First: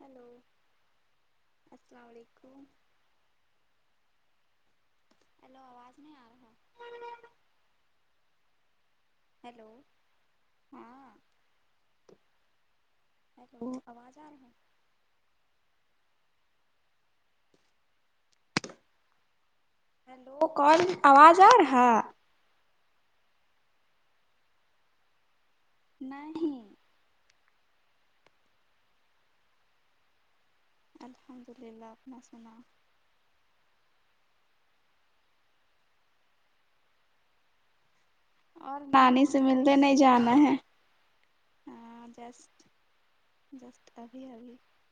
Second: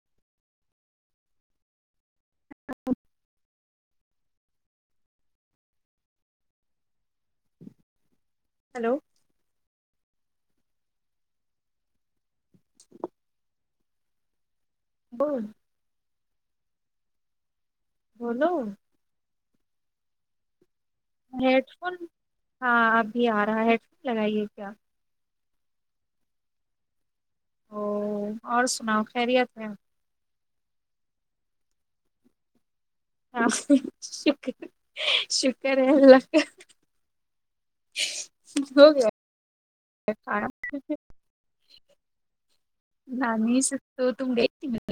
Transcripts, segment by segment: hello السلام وعلیکم [unintelligible] hello آواز نہیں آرہی ہیلو ہیلو ہاں تو وہ آواز آ رہی ہیں [unintelligible] بولو ہیلو کون ہیڈ فون ہاں اب بھی آ رہا ہے ہیڈ فون لگائیے کیا نہیں او اور سناؤ خیریت ہے الحمد اللہ اپنا سناؤ ہاں شکر شکر ہے اللہ کا اور ہو گیا نانی سے ملنے نہیں جانا ہے ہاں جسٹ جسٹ ابھی ابھی [unintelligible]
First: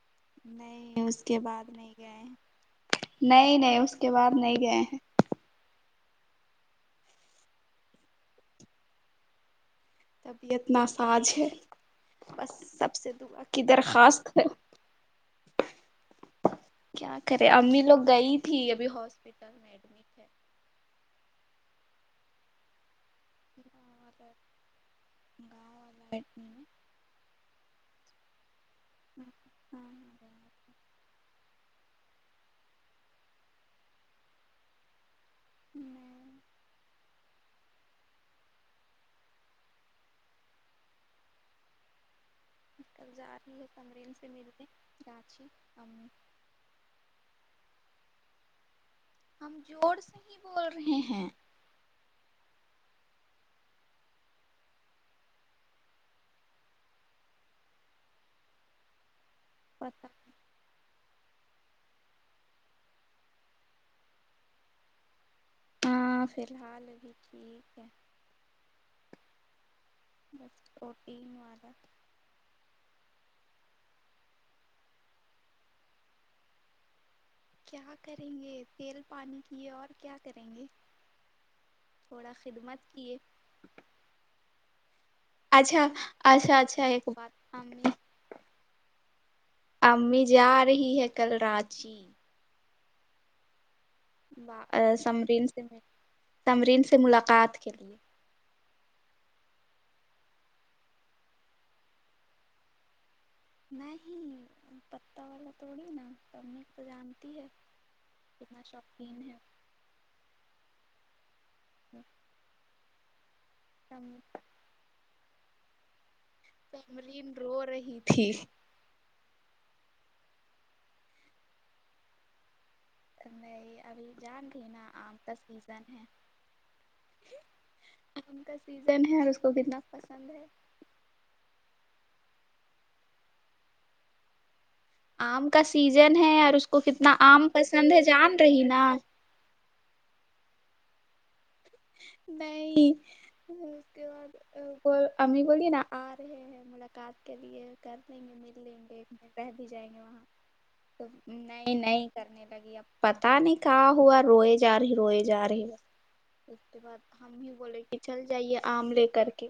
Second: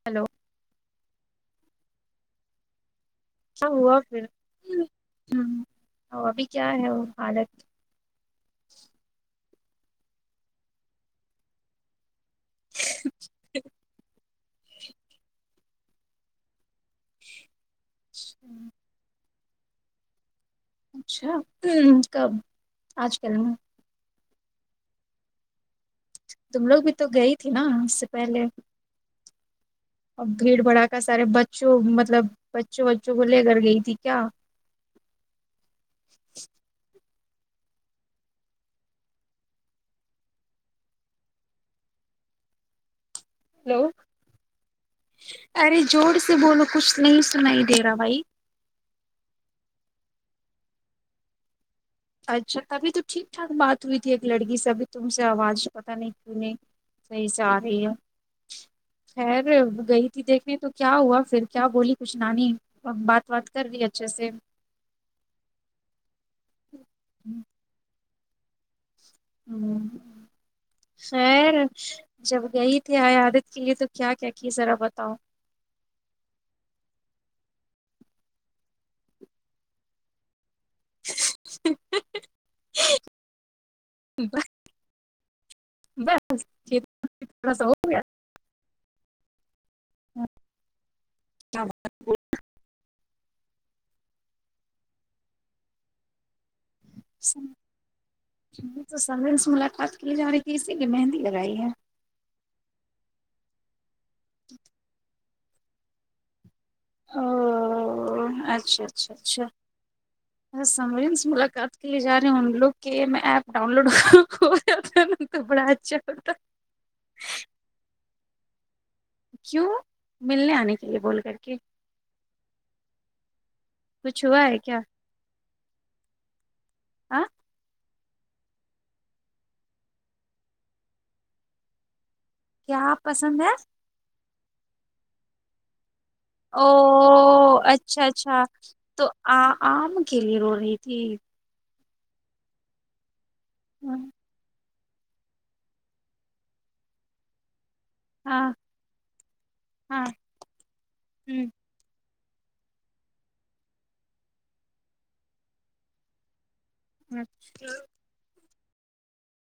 ہیلو نہیں اس کے بعد نہیں گئے نہیں نہیں اس کے بعد نہیں گئے ہیں ہ ابھی کیا ہے وہ حالت طبیعت ناساز ہے بس سب سے دعا کی درخواست ہے کیا کرے امی لوگ گئی تھی ابھی ہاسپٹل میں ایڈمٹ ہے اچھا کب آج کل میں اور [unintelligible] تم میں لوگ بھی تو گئی تھی نا اس سے پہلے ہوں ہوں اب بھیڑ بھڑا کر سارے بچوں مطلب بچوں بچوں کو لے کر گئی تھی کیا میں کل جا رہی ہے ہیلو سمرین سے ملتے راناچی ارے ہم زور سے بولو کچھ نہیں سن ہی دے رہا بھائی ہم جوڑ سے ہی بول رہے ہیں اچھا تبھی تو ٹھیک ٹھاک بات ہوئی تھی ایک لڑکی سے اب تم سے آواز پت نہیں کیوں نہیں صحیح سے آ رہی ہے خیر پتا گئی تھی دیکھنے تو کیا ہوا پھر کیا بولی کچھ نانی بات بات کر رہی اچھے سے ہاں فی الحال بھی ٹھیک ہے بس پروٹین سر والا [unintelligible] جب گئی تھی آ عادت کے لیے تو کیا کیا کی ذرا بتاؤ کیا کریں گے تیل پانی کی اور کیا کریں گے تھوڑا خدمت کیے بس اچھا اچھا اچھا تھوڑا ایک بات سا ہو گیا امی جا رہی ہے کل رانچی سمرین سے سمرین سے ملاقات کے لیے تو سمرین سے ملاقات کی جا رہی تھی اسی لیے مہندی لگائی ہے نہیں تو کتا والا توڑی نا تو امی تو جانتی ہے کتنا شوقین ہے بسمری سے ملاقات کے لیے جا رہے ہ ان لوگ کے میں ایپ ڈاؤن لوڈ ہو ن بڑا اچھا ہوتا سمرین رو رہی تھی کیوں ملنے آنے کے لیے بول کر کے نہیں ابھی کچھ ہوا جان ہے گئی کیا نہ عام کا سیزن ہے ہاں عام سیزن ہے اور اس کو کتنا پسند ہے کیا پسند ہے آم کا سیزن ہے اور اس کو کتنا آم او پسند ہے جان رہی نا آ آم کے لیے رو رہی تھی نہیں وہ امی بولیے نا آ رہے ہیں ملاقات کے لیے کر لیں گے ہاں مل لیں گے ایک رہہ بھی جائیں گے ہاں وہاں تو نئے نہیں کرنے لگی اب پتا نہیں کہا ہوا روئے جا رہی روئے جا رہی اس کے بعد ہم ہی بولے کہ چل جائیے آم لے کر کے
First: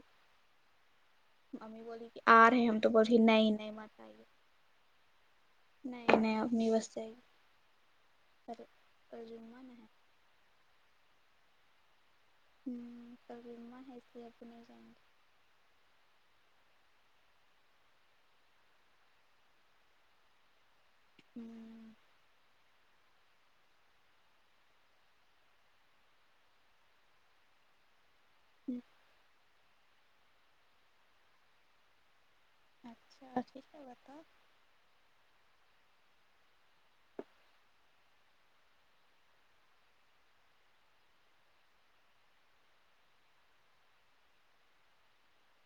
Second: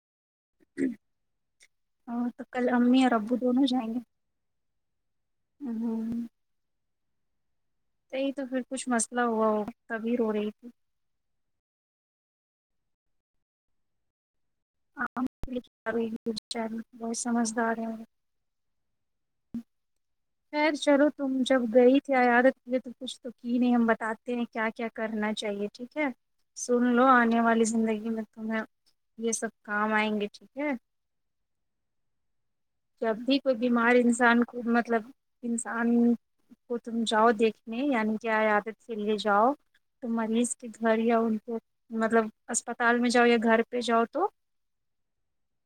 امی بولی کہ آ رہے کل ہم تو امی بول اور رہے ابو نہیں دونوں نہیں جائیں مت گے آئے نہیں نہیں اپنی بس ہی یہی تو پھر کچھ مثلا ہوا ترجمہ ہو نا ہے تبھی رو رہی تھی ہوں کما ہے اس لیےپ نہیں جان گ ی چینل بہت سمجھدار ہے [unintelligible] خیر چلو تم جب گئی ہمم کیا عادت کیے تو کچھ تو کی نہیں ہم بتاتے ہیں کیا کیا کرنا چاہیے ٹھیک ہے سن لو آنے والی زندگی میں تویں یہ سب کام آئیں گے ٹھیک ہے جب بھی اچھا کوئی ٹھیک ہے بیمار بتاؤ انسان کو مطلب انسان وہ تم جاؤ دیکھنے یعنی کہ ایادت کے لیے جاؤ تو مریض کے گھر یا ان کو مطلب اسپتال میں جاؤ یا گھر پہ جاؤ تو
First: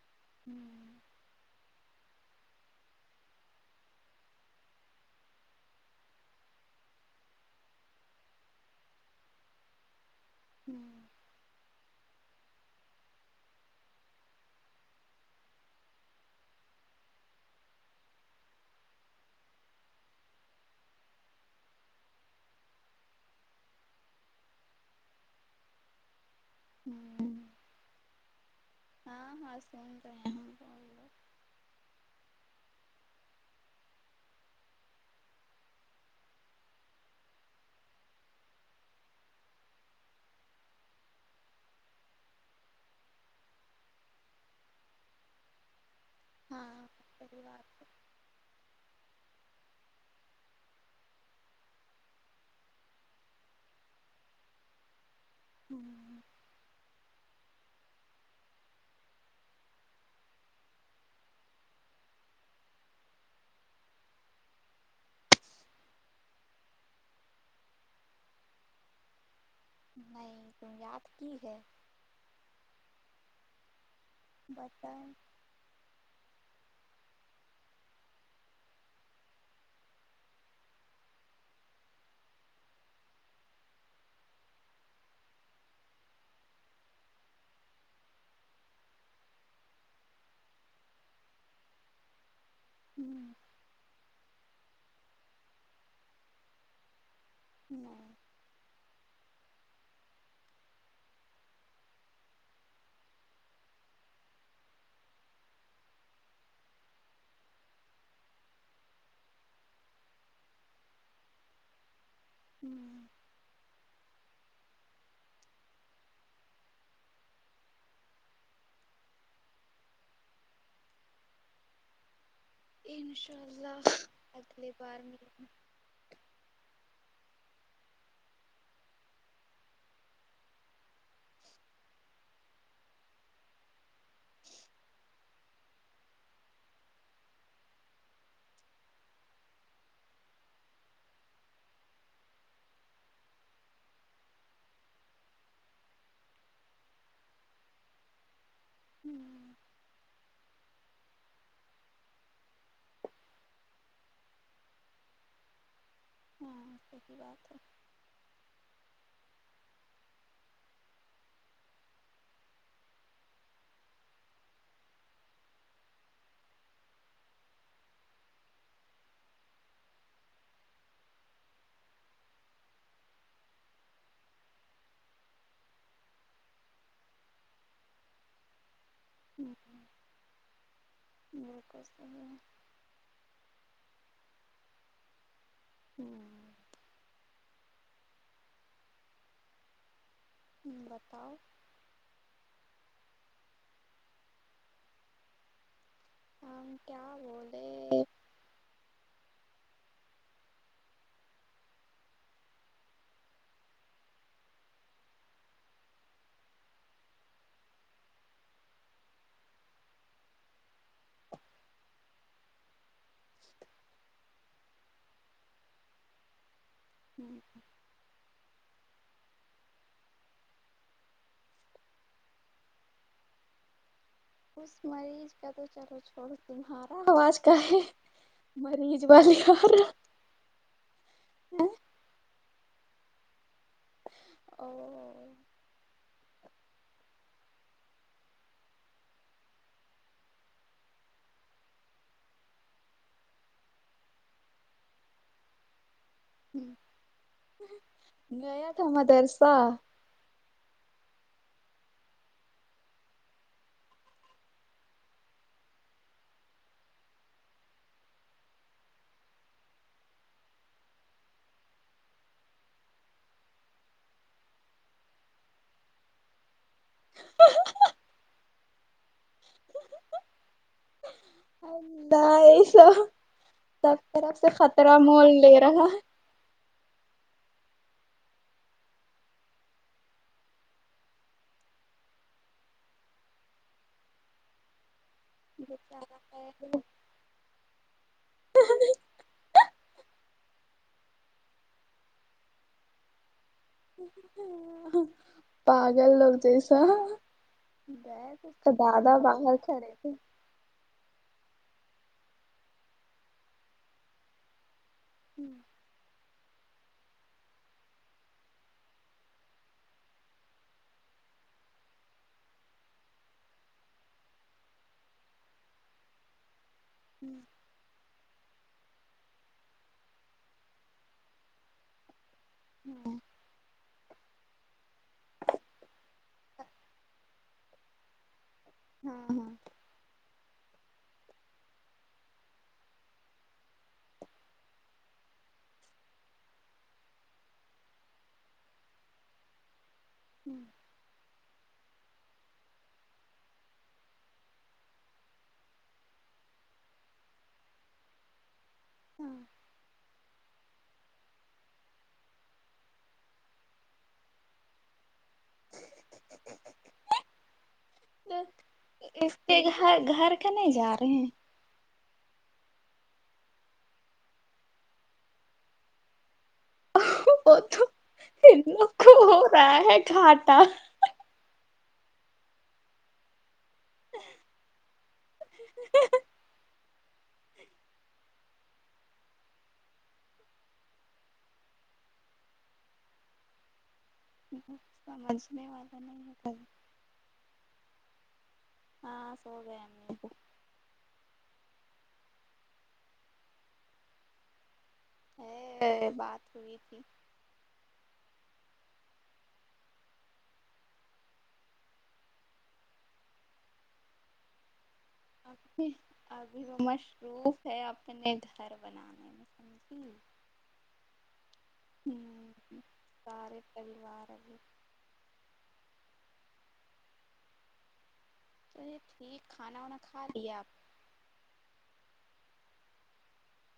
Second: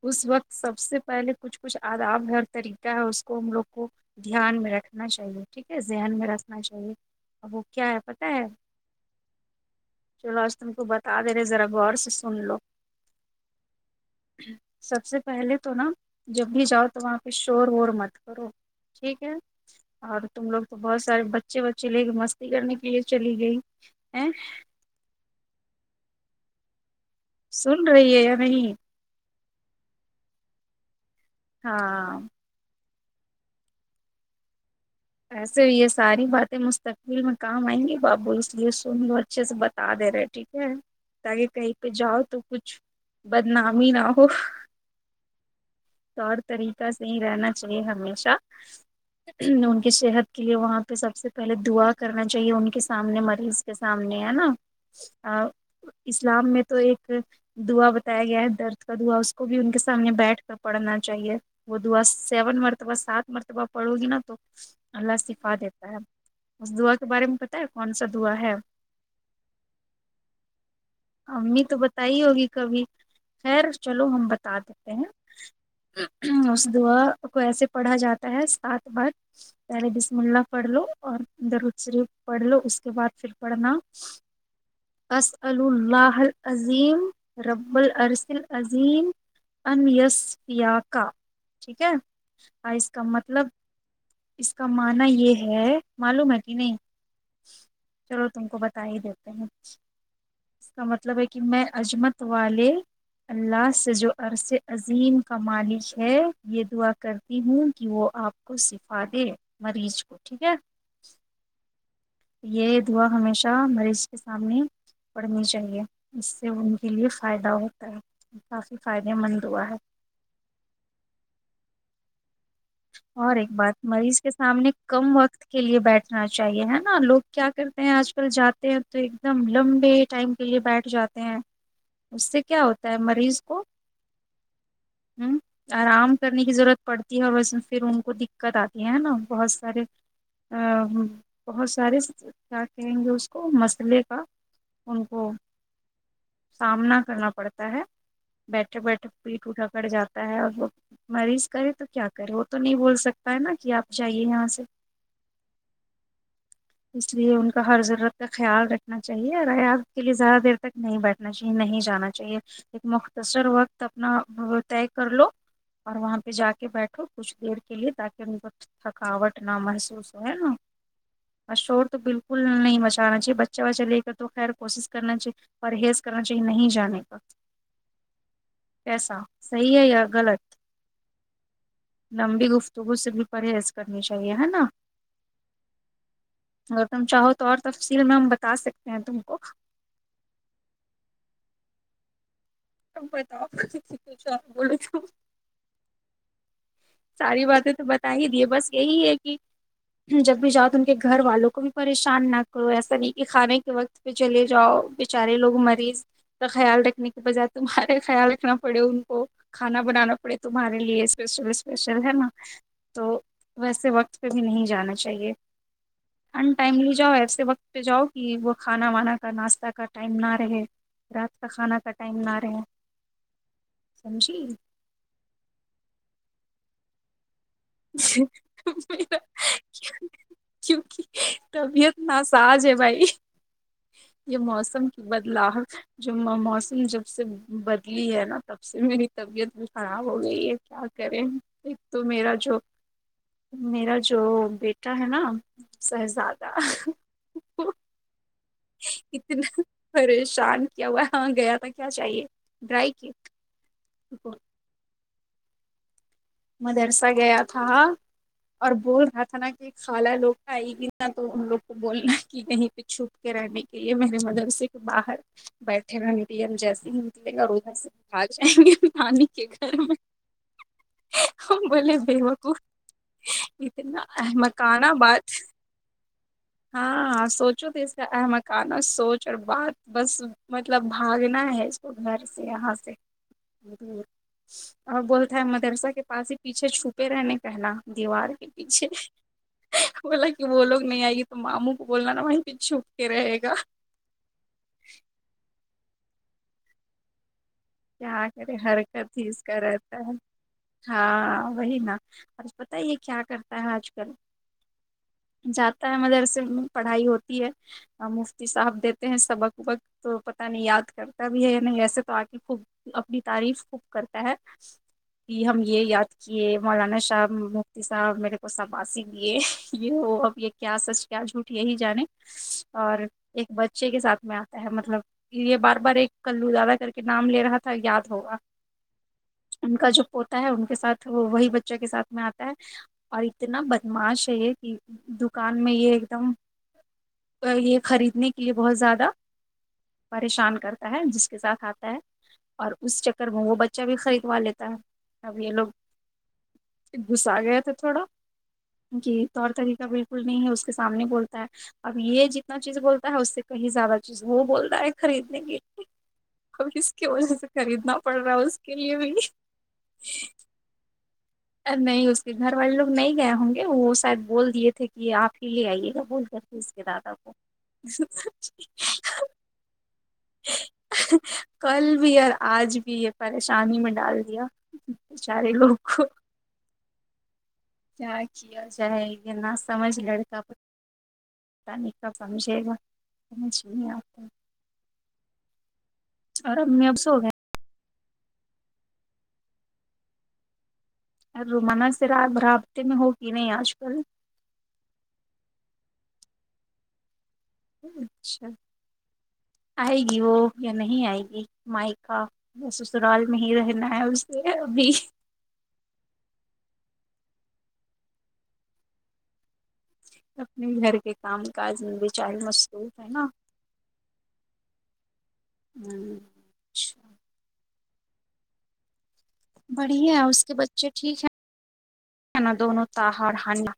اس وقت سب ہمم سے پہلے کچھ کچھ آداب ہر طریقہ ہے اس کو ہم لوگ کو دھیان میں رکھنا چاہیے ٹھیک ہے ذہن میں رکھنا چاہیے اور وہ کیا ہے پتا ہے چلو آج تم کو ہمم بتا دے رہے ذرا غور سے سن لو سب سے پہلے تو نا جب بھی جاؤ تو وہاں پہ شور وور مت کرو ٹھیک ہے اور تم لوگ تو بہت سارے بچے بچے لے کے مستی کرنے کے لیے چلی گئی ہے ہمم سن رہی ہے یا نہیں ہاں ہاں سن رہے ہیں ہم تو ہاں ایسے یہ ساری باتیں مستقبل میں کام آئیں گی بابو اس لیے سن لو اچھے سے بتا دے رہے ٹھیک ہے تاکہ کہیں پہ جاؤ تو کچھ بدنام ہی نہ ہو طور ہاں طریقہ سے ہی صحیح رہنا چاہیے بات ہے ہمیشہ صحت کے لیے وہاں پہ سب سے پہلے دعا کرنا چاہیے ان کے سامنے مریض کے سامنے ہے نا ا ہمم اسلام میں تو ایک دعا بتایا گیا ہے درد کا دوا اس کو بھی ان کے سامنے بیٹھ کر پڑھنا چاہیے وہ دعا سیون مرتبہ سات مرتبہ پڑو گی نا تو اللہ شفا دیتا ہے اس دعا کے بارے میں پتا ہے کون سا دعا ہے نہیں کو ہی یاد کی ہے امی تو بتائی ہوگی کبھی خیر چلو ہم بتا دیتے بتائیں ہیں اس دعا کو ایسے پڑھا جاتا ہے سات بار پہلے بسم اللہ پڑھ لو اور در شریف پڑھ لو اس کے بعد پھر پڑھنا بس ال [unintelligible] االلہ حال عظیم رب ال ارسل عظیم انسیا کا ٹھیک ہے اس کا مطلب اس کا معنی یہ ہے معلوم ہے کہ نہیں ہوں چلو تم کو بتا ہی دیتے ہیں اس کا مطلب ہے کہ میں اجمت والے اللہ سے جو عرض عظیم کا مالک ہے یہ دعا کرتی ہوں کہ وہ آپ کو شفا دے مریض کو ٹھیک ہے یہ دعا ہمیشہ مریض کے سامنے پڑھنی چاہیے اس سے ان کے لیے فائدہ ہوتا ہے کافی فائدے مند دعا ہے اور انشاء ایک بات اللہ مریض کے سامنے اگلی بار کم وقت ملیں کے لیے بیٹھ چاہیے ہے نا لوگ کیا کرتے ہیں آج کل جاتے ہیں تو ایک دم لمبے ٹائم کے لیے بیٹھ جاتے اس سے کیا ہوتا ہے مریض کو ہ آرام کرنے کی ضرورت پڑتی ہے اور بس پھر ان کو دقت آتی ہے نا بہت سارے ا بہت سارے کیا کہیں گے اس کو مسئلے کا ان کو سامنا کرنا پڑتا ہے بیٹھے بیٹھے پیٹ اکڑ جاتا ہے اور وہ مریض کرے تو کیا کرے وہ تو نہیں بول سکتا ہے نا کہ آپ جائیے یہاں سے ہاں اس صحیح لیے ان بات ہے کا ہر ضرورت کا خیال رکھنا چاہیے رایات کے لیے زیادہ دیر تک نہیں بیٹھنا چاہیے نہیں جانا چاہیے ایک مختصر وقت اپنا طے کر لو اور وہاں پہ جا کے بیٹھو کچھ دیر کے لیے تاکہ ان کو تھکاوٹ نہ محسوس ہوئے نا اور شور تو بالکل نہیں بچانا چاہے بچے بچہ لے کر تو خیر کوشش کرنا چاہیے پرہیز کرنا چاہیے نہیں جانے کا کیسا صحیح ہے یا غلط بالکل صحیح لمبی گفتگو سے بھی پرہیز کرنی چاہیے ہے نا اگر تم چاہو تو اور تفصیل میں ہم بتا سکتے ہیں تم کو بتاؤ بتا آپ [unintelligible] بول تو ہم کیا ساری باتیں تو بولے بتا ہی دیے بس یہی ہے کہ جب بھی جاؤ تو ان کے گھر والوں کو بھی پریشان نہ کرو ایسا نہیں کہ کھانے کے وقت پہ چلے جاؤ بےچارے لوگ مریض کا خیال رکھنے کے بج تمہارے خیال رکھنا پڑے ان کو کھانا بنانا پڑے تمہارے لیے اسپیشل اسپیشل ہے نا تو ویسے وقت پہ بھی نہیں جانا چاہیے ہ ٹائملی جاؤ ایسے وقت پہ جاؤ کہ وہ کھانا وانا کا ناشتہ کا ٹائم نہ رہے رات کا کھانا کا ٹائم نہ رہا سمجی اس مریض ک چلو چھوڑ تمہارا آواز کا ہے مریض میرا والی آرہ کیونکہ طبیعت ن ساج ہے بھائی یہ او موسم کی بدلاؤ جو موسم جب سے بدلی ہے نا تب سے میری طبیعت بھی خراب ہو گئی ہے کیا کریں ایک تو میرا جو میرا جو بیٹا ہے نا سہزادہ نیا تھا مدرسا اتنا پریشان کیا ہوا ہاں گیا تھا کیا چاہیے ڈرائی کیک مدرسہ گیا تھا اور بول رہا تھا نا کہ خالہ لوگ آی وی بھی نہا تو ان لوگ کو بولنا کہ کہیں پہ چھپ کے رہنے کے میرے مدر سے باہر بیٹھے رہنے پ ایم جیسے نکلے گا روز سے کھا جائیں گے پانی کے گھر میں بولے بی اللہ مک ایسا سب اتنا طرف سے مکان آ خطرہ باد مول لے رہا ہے ہاں ہ سوچو ت اس ای م کانا سوچ اور بات بس مطلب باگنا ہے یر سے یہاں سے اور بہت مدرسہ کے پاس ہی پیچھے چھپے رہنے کہنا دیوار کے پیچھے بیچارہ بولا کہ بول لوگ نہیں آئے گی تو ماموں کو بولنا نا وہ پھر چھپ کے رہے گا پاگل لوگ جیسا کیا بس کرے تو زدہ حرکت ہی اس باہر کا کھڑے رہتا تھے ہے ہاں وہی نا اور پت ہی یہ کیا کرتا ہے آج کل جاتا ہے مدر سے پڑھائی ہوتی ہے مفتی صاحب دیتے ہیں سبق وبک تو پتہ نہیں یاد کرتا بھی ہے یا نہیں ایسے تو آگ خب اپنی تعریف خوب کرتا ہے کہ ہم یہ یاد کیے مولانا شاہ سا میرے کو سباس گے یہ ہو اب یہ کیا سچ کیا جھوٹ یہی جانے اور ہاں ایک اچھے کے ساتھ میں آتا ہے مطلب یہ بار بار ایک کلو زیادہ کر کے نام لے رہا تھا یاد ہوگا ہاں ان کا جو پوتا ہے ان کے ساتھ وہی بچہ کے ساتھ میں آتا ہے اور اتنا بدماش ہے یہ کہ دکان میں یہ ایک دم یہ خریدنے کے لیے بہت زیادہ پریشان کرتا ہے جس کے ساتھ آتا ہے اور اس چکر میں وہ بچہ بھی خریدوا لیتا ہے اب یہ لوگ گھسا گیا تھا تھوڑا کی ہاں طور طریقہ بالکل بول نہیں ہے اس کے سامنے بولتا ہے اب یہ جتنا چیز بولتا ہے اس سے کہیں زیادہ چیز وہ بولتا ہے خریدنے کی [unintelligible] خریدنا پڑ رہا تو ہے اس کے لیے بھی اس کے گھر گھر کا نہیں جا رہے ار نہیں اس کے گھر والے لوگ نہیں گئے ہوں گے وہ شاید بول دیے تھے کہ آپ ہی لے آئیے گا بول کر اس کے دادا کو ہیں وہ تو ان لوگ کو ہو رہا ہے گھاٹا کل بھی اور آج بھی ہے پریشانی میں ڈال دیا بے چارے لوگ کو کیا کیا جائے یہ نہ سمجھ لڑکا پتا نہیں کب سمجھے گا سمجھ نہیں آتا سمجھنے والے ار ا می اب سو ہو گئے ہاں سو گی رومانہ س رات برابطے میں ہوگ نہیں آج کل ا بات ہوئی تھی اچھا آئے گی وہ یا نہیں آئے گی مائکا با سسرال میں ہی رہنا ہے اس سے ابھی اب ابھی وہ مصروف ہے اپنے گھر بنانے میں سم اپنے گھر کے کام کاج میں بھی چاہی ہوں مصروف ہے نا سارے پریوار بھی ہوں ا ٹھیک کھانا وانا بڑھیا ہے کھا اس کے لیا آپ بچے ٹھیک ہیں ہے نا دونوں تہا اور ہانیہ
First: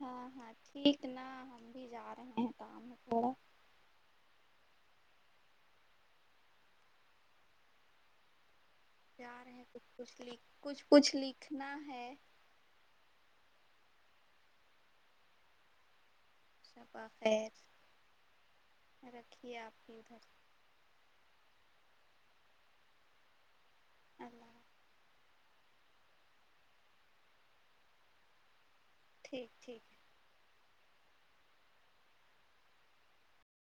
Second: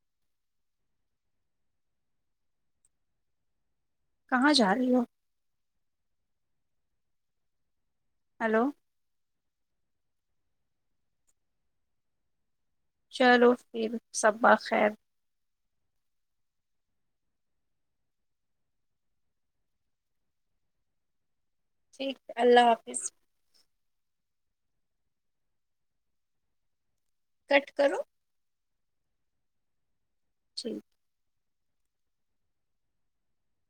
ہاں ہاں ٹھیک نا ہم بھی جا رہے ہیں کام تھوڑا کہاں جا رہی ہو ہیلو جا رہے ہیں کچھ کچھ لک کچھ کچھ لکھنا ہے چلو پھر شبہ خیر شبہ خیر رکھیے آپ کی ادھر ٹھیک اللہ حافظ اللہ کٹ کرو ٹھیک ٹھیک جی